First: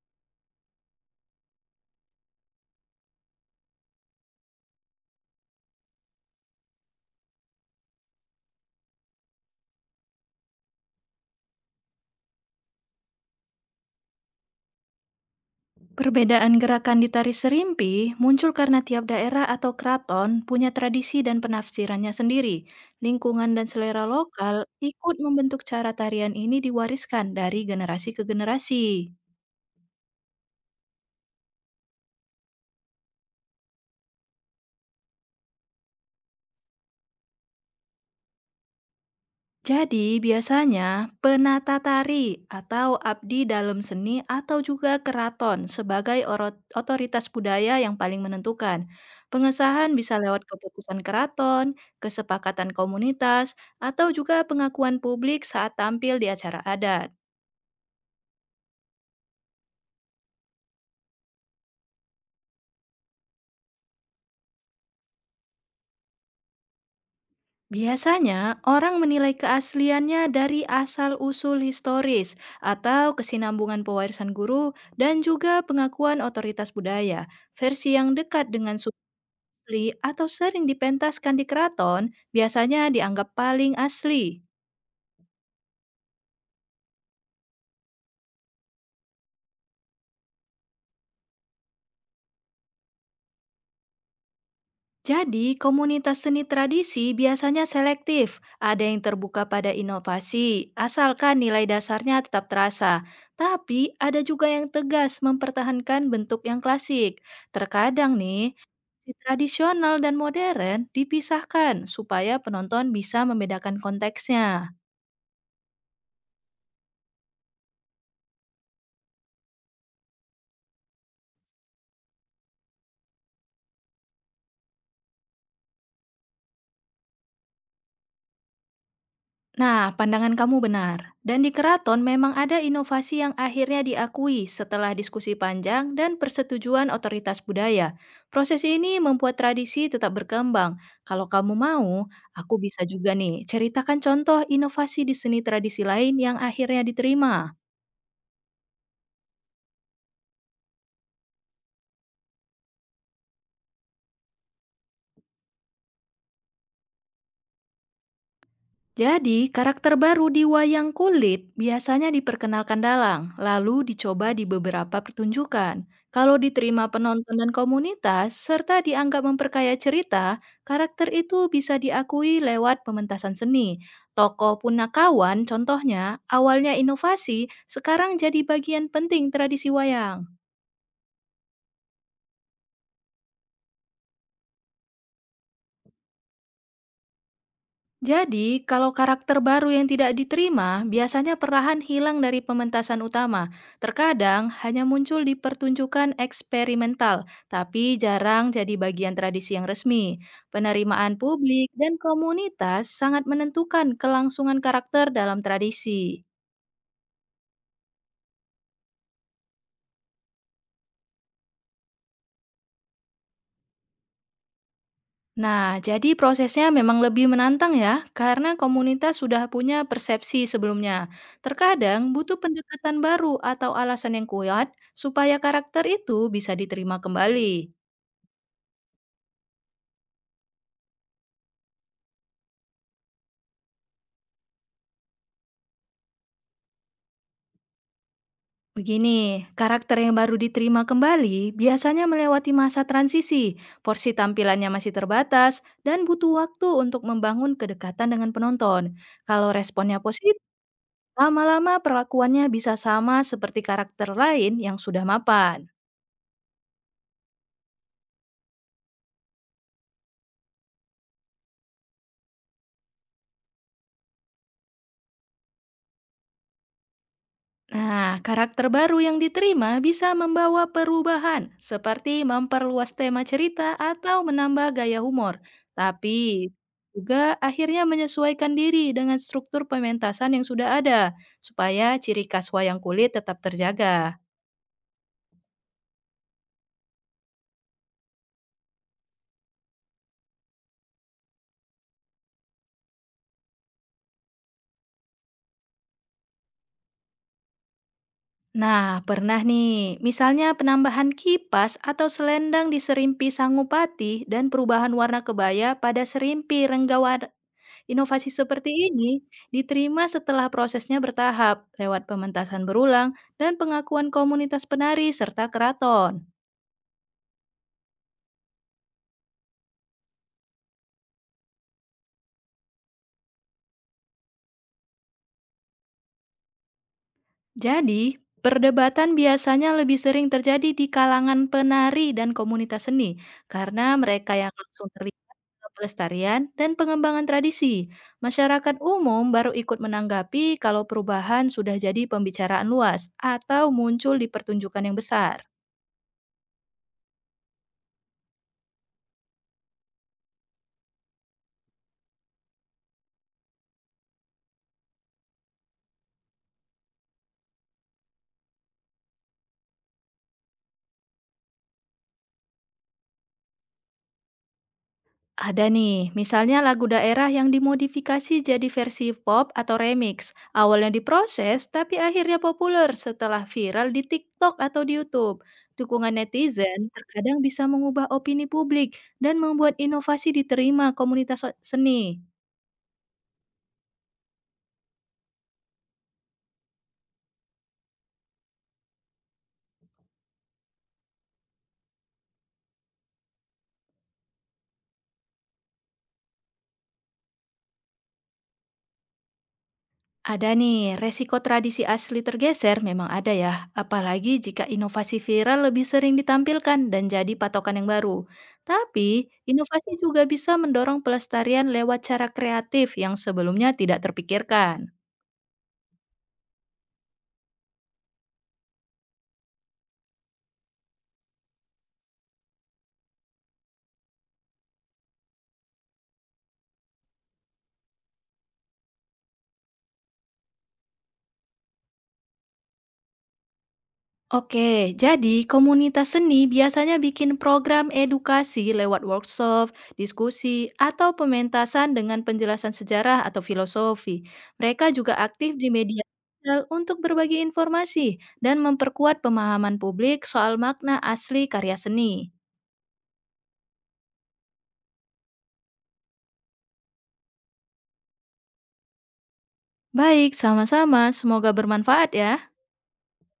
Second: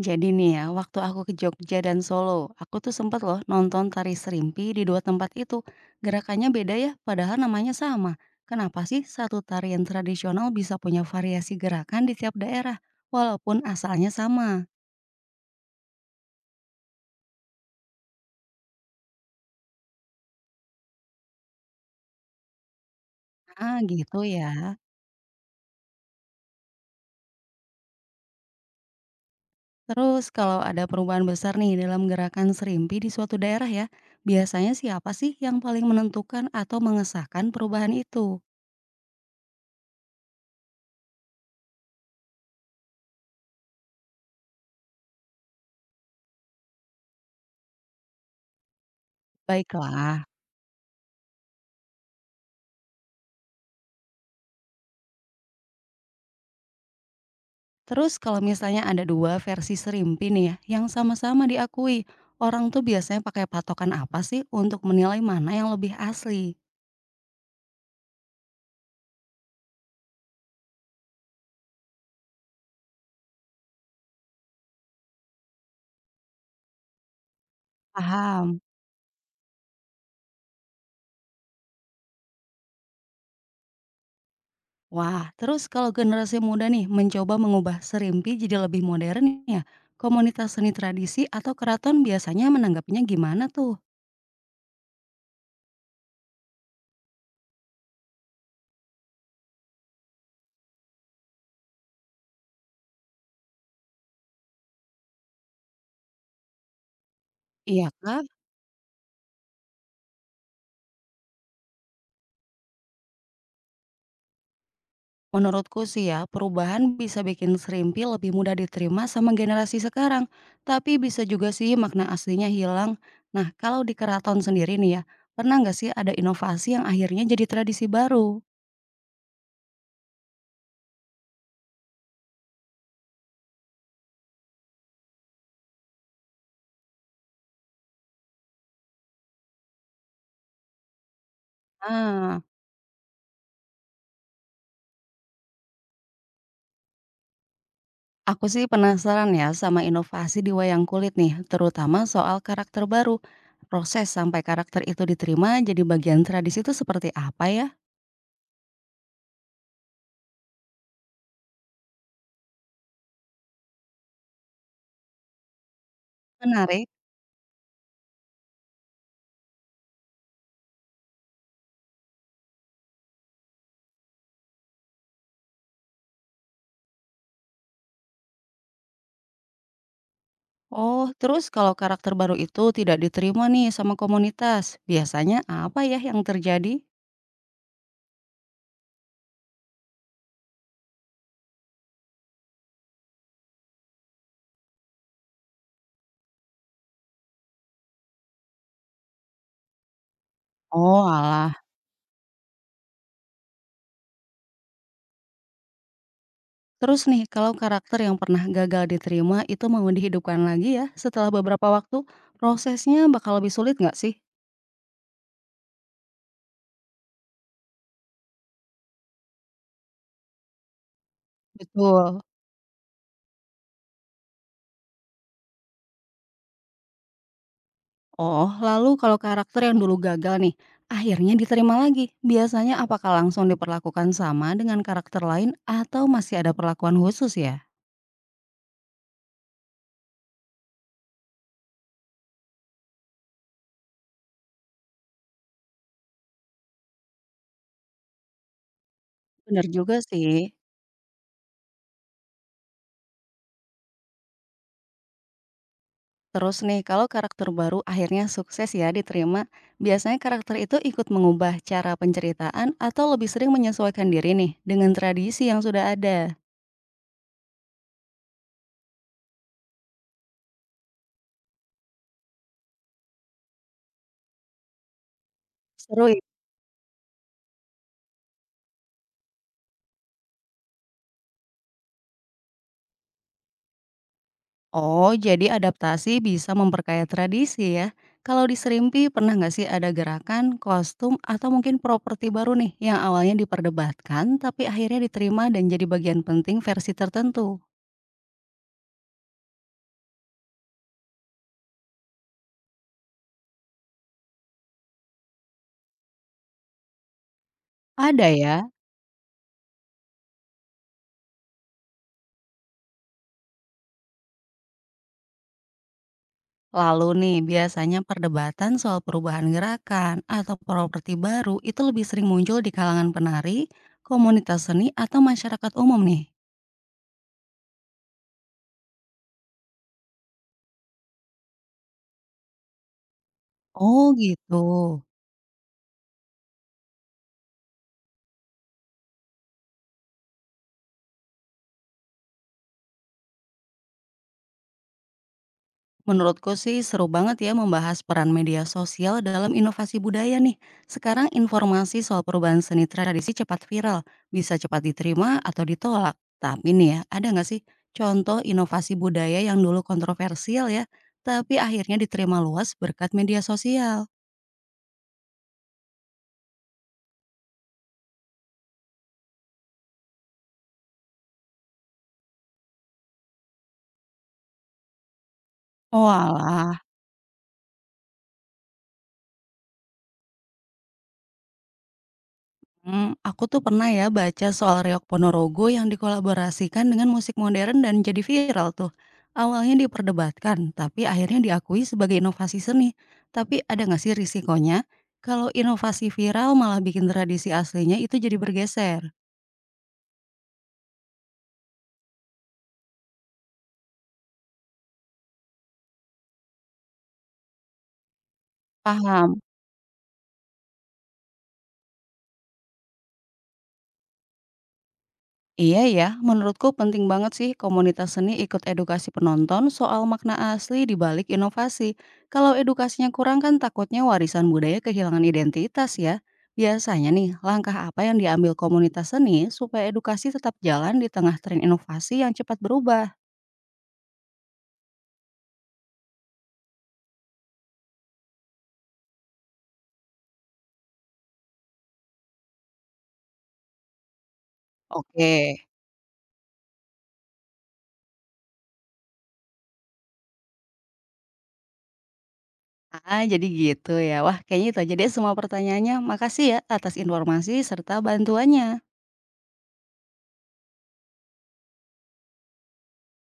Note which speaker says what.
Speaker 1: Jadi nih ya, waktu aku ke Jogja dan Solo, aku tuh sempet loh nonton tari serimpi di dua tempat itu. Gerakannya beda ya, padahal namanya sama. Kenapa sih satu tarian tradisional bisa punya variasi gerakan di tiap daerah, walaupun asalnya sama?
Speaker 2: Perbedaan gerakan di tari serimpi muncul karena tiap daerah atau keraton punya tradisi dan penafsirannya sendiri. Lingkungan dan
Speaker 1: Ah
Speaker 2: selera
Speaker 1: gitu ya.
Speaker 2: lokal ikut membentuk cara tarian ini diwariskan dari generasi ke generasi.
Speaker 1: Terus kalau ada perubahan besar nih dalam gerakan serimpi di suatu daerah ya, biasanya siapa sih yang paling menentukan atau mengesahkan perubahan itu?
Speaker 2: Jadi, biasanya penata tari atau abdi dalam seni atau juga keraton sebagai otoritas budaya yang paling menentukan. Pengesahan bisa
Speaker 1: Baiklah.
Speaker 2: lewat keputusan keraton, kesepakatan komunitas, atau juga pengakuan publik saat tampil di acara adat.
Speaker 1: Terus kalau misalnya ada 2 versi serimpi nih ya, yang sama-sama diakui, orang tuh biasanya pakai patokan apa sih untuk menilai mana yang lebih asli?
Speaker 2: Biasanya, orang menilai keasliannya dari asal-usul historis atau kesinambungan pewarisan guru dan juga pengakuan otoritas budaya versi yang dekat
Speaker 1: Paham?
Speaker 2: dengan asli atau sering dipentaskan di keraton biasanya dianggap paling asli.
Speaker 1: Wah, terus kalau generasi muda nih mencoba mengubah serimpi jadi lebih modern ya, komunitas seni tradisi atau keraton biasanya menanggapinya gimana tuh?
Speaker 2: Jadi, komunitas seni tradisi biasanya selektif, ada yang terbuka pada inovasi, asalkan nilai dasarnya tetap terasa. Tapi, ada juga yang tegas mempertahankan bentuk yang klasik.
Speaker 1: Iya
Speaker 2: Terkadang
Speaker 1: kah?
Speaker 2: nih, si tradisional dan modern dipisahkan supaya penonton bisa membedakan konteksnya.
Speaker 1: Menurutku sih ya, perubahan bisa bikin serimpi lebih mudah diterima sama generasi sekarang, tapi bisa juga sih makna aslinya hilang. Nah, kalau di keraton sendiri nih ya, pernah nggak sih ada inovasi yang akhirnya jadi tradisi baru?
Speaker 2: Nah, pandangan kamu benar. Dan di keraton memang ada inovasi yang akhirnya diakui setelah diskusi panjang dan persetujuan otoritas budaya. Proses ini membuat tradisi tetap berkembang. Kalau kamu mau,
Speaker 1: Ah,
Speaker 2: aku bisa juga nih ceritakan contoh inovasi di seni tradisi lain yang akhirnya diterima.
Speaker 1: aku sih penasaran ya sama inovasi di wayang kulit nih, terutama soal karakter baru. Proses sampai karakter itu diterima jadi bagian tradisi itu seperti apa ya?
Speaker 2: Jadi, karakter baru di wayang kulit biasanya diperkenalkan dalang, lalu dicoba di beberapa pertunjukan. Kalau
Speaker 1: Menarik.
Speaker 2: diterima penonton dan komunitas, serta dianggap memperkaya cerita, karakter itu bisa diakui lewat pementasan seni. Tokoh Punakawan, contohnya, awalnya inovasi, sekarang jadi bagian penting tradisi wayang.
Speaker 1: Oh, terus kalau karakter baru itu tidak diterima nih sama komunitas, biasanya apa ya yang terjadi?
Speaker 2: Jadi, kalau karakter baru yang tidak diterima, biasanya perlahan hilang dari pementasan utama. Terkadang hanya muncul di pertunjukan eksperimental, tapi jarang jadi bagian tradisi yang resmi.
Speaker 1: Oh,
Speaker 2: Penerimaan
Speaker 1: alah.
Speaker 2: publik dan komunitas sangat menentukan kelangsungan karakter dalam tradisi.
Speaker 1: Terus nih, kalau karakter yang pernah gagal diterima itu mau dihidupkan lagi ya setelah beberapa waktu, prosesnya bakal lebih sulit nggak sih?
Speaker 2: Nah, jadi prosesnya memang lebih menantang ya, karena komunitas sudah punya persepsi sebelumnya. Terkadang
Speaker 1: Betul.
Speaker 2: butuh pendekatan baru atau alasan yang kuat supaya karakter itu bisa diterima kembali.
Speaker 1: Oh, lalu kalau karakter yang dulu gagal nih, akhirnya diterima lagi. Biasanya apakah langsung diperlakukan sama dengan karakter lain atau masih ada perlakuan khusus ya?
Speaker 2: Begini, karakter yang baru diterima kembali biasanya melewati masa transisi, porsi tampilannya masih terbatas, dan butuh waktu untuk membangun kedekatan dengan penonton. Kalau
Speaker 1: Bener juga
Speaker 2: responnya
Speaker 1: sih.
Speaker 2: positif, lama-lama perlakuannya bisa sama seperti karakter lain yang sudah mapan.
Speaker 1: Terus nih, kalau karakter baru akhirnya sukses ya diterima, biasanya karakter itu ikut mengubah cara penceritaan atau lebih sering menyesuaikan diri nih dengan tradisi yang sudah ada.
Speaker 2: Nah, karakter baru yang diterima bisa membawa perubahan, seperti memperluas tema cerita atau menambah gaya humor.
Speaker 1: Seru
Speaker 2: Tapi
Speaker 1: ya?
Speaker 2: juga akhirnya menyesuaikan diri dengan struktur pementasan yang sudah ada, supaya ciri khas wayang kulit tetap terjaga.
Speaker 1: Oh, jadi adaptasi bisa memperkaya tradisi ya. Kalau di Serimpi, pernah nggak sih ada gerakan, kostum, atau mungkin properti baru nih yang awalnya diperdebatkan tapi akhirnya diterima dan jadi bagian penting versi tertentu?
Speaker 2: Nah, pernah nih, misalnya penambahan kipas atau selendang di serimpi sangupati dan perubahan warna kebaya pada serimpi renggawa.
Speaker 1: Ada
Speaker 2: Inovasi
Speaker 1: ya.
Speaker 2: seperti ini diterima setelah prosesnya bertahap lewat pementasan berulang dan pengakuan komunitas penari serta keraton.
Speaker 1: Lalu nih, biasanya perdebatan soal perubahan gerakan atau properti baru itu lebih sering muncul di kalangan penari, komunitas seni, atau masyarakat umum nih.
Speaker 2: Jadi, perdebatan biasanya lebih sering terjadi di kalangan penari dan komunitas seni karena
Speaker 1: Oh
Speaker 2: mereka yang
Speaker 1: gitu.
Speaker 2: langsung terlibat dalam pelestarian dan pengembangan tradisi. Masyarakat umum baru ikut menanggapi kalau perubahan sudah jadi pembicaraan luas atau muncul di pertunjukan yang besar.
Speaker 1: Menurutku sih seru banget ya membahas peran media sosial dalam inovasi budaya nih. Sekarang informasi soal perubahan seni tradisi cepat viral, bisa cepat diterima atau ditolak. Tapi nih ya, ada nggak sih contoh inovasi budaya yang dulu kontroversial ya, tapi akhirnya diterima luas berkat media sosial?
Speaker 2: Ada nih, misalnya lagu daerah yang dimodifikasi jadi versi pop atau remix. Awalnya diproses, tapi akhirnya populer setelah viral di TikTok atau di YouTube. Dukungan
Speaker 1: Oalah,
Speaker 2: netizen terkadang bisa mengubah opini publik dan membuat inovasi diterima komunitas seni.
Speaker 1: aku tuh pernah ya baca soal reog Ponorogo yang dikolaborasikan dengan musik modern dan jadi viral tuh. Awalnya diperdebatkan, tapi akhirnya diakui sebagai inovasi seni. Tapi ada nggak sih risikonya kalau inovasi viral malah bikin tradisi aslinya itu jadi bergeser?
Speaker 2: Ada nih, resiko tradisi asli tergeser memang ada ya, apalagi jika inovasi viral lebih sering ditampilkan dan jadi patokan yang baru. Tapi,
Speaker 1: Paham.
Speaker 2: inovasi juga bisa mendorong pelestarian lewat cara kreatif yang sebelumnya tidak terpikirkan.
Speaker 1: Iya ya, menurutku penting banget sih komunitas seni ikut edukasi penonton soal makna asli di balik inovasi. Kalau edukasinya kurang kan takutnya warisan budaya kehilangan identitas ya. Biasanya nih, langkah apa yang diambil komunitas seni supaya edukasi tetap jalan di tengah tren inovasi yang cepat berubah?
Speaker 2: Oke, jadi komunitas seni biasanya bikin program edukasi lewat workshop, diskusi, atau pementasan dengan penjelasan sejarah atau filosofi. Mereka juga
Speaker 1: Oke.
Speaker 2: aktif di media sosial untuk berbagi informasi dan memperkuat pemahaman publik soal makna asli karya seni.
Speaker 1: Ah, jadi gitu ya. Wah, kayaknya itu aja deh semua pertanyaannya. Makasih ya atas informasi serta bantuannya.
Speaker 2: Baik, sama-sama. Semoga bermanfaat ya.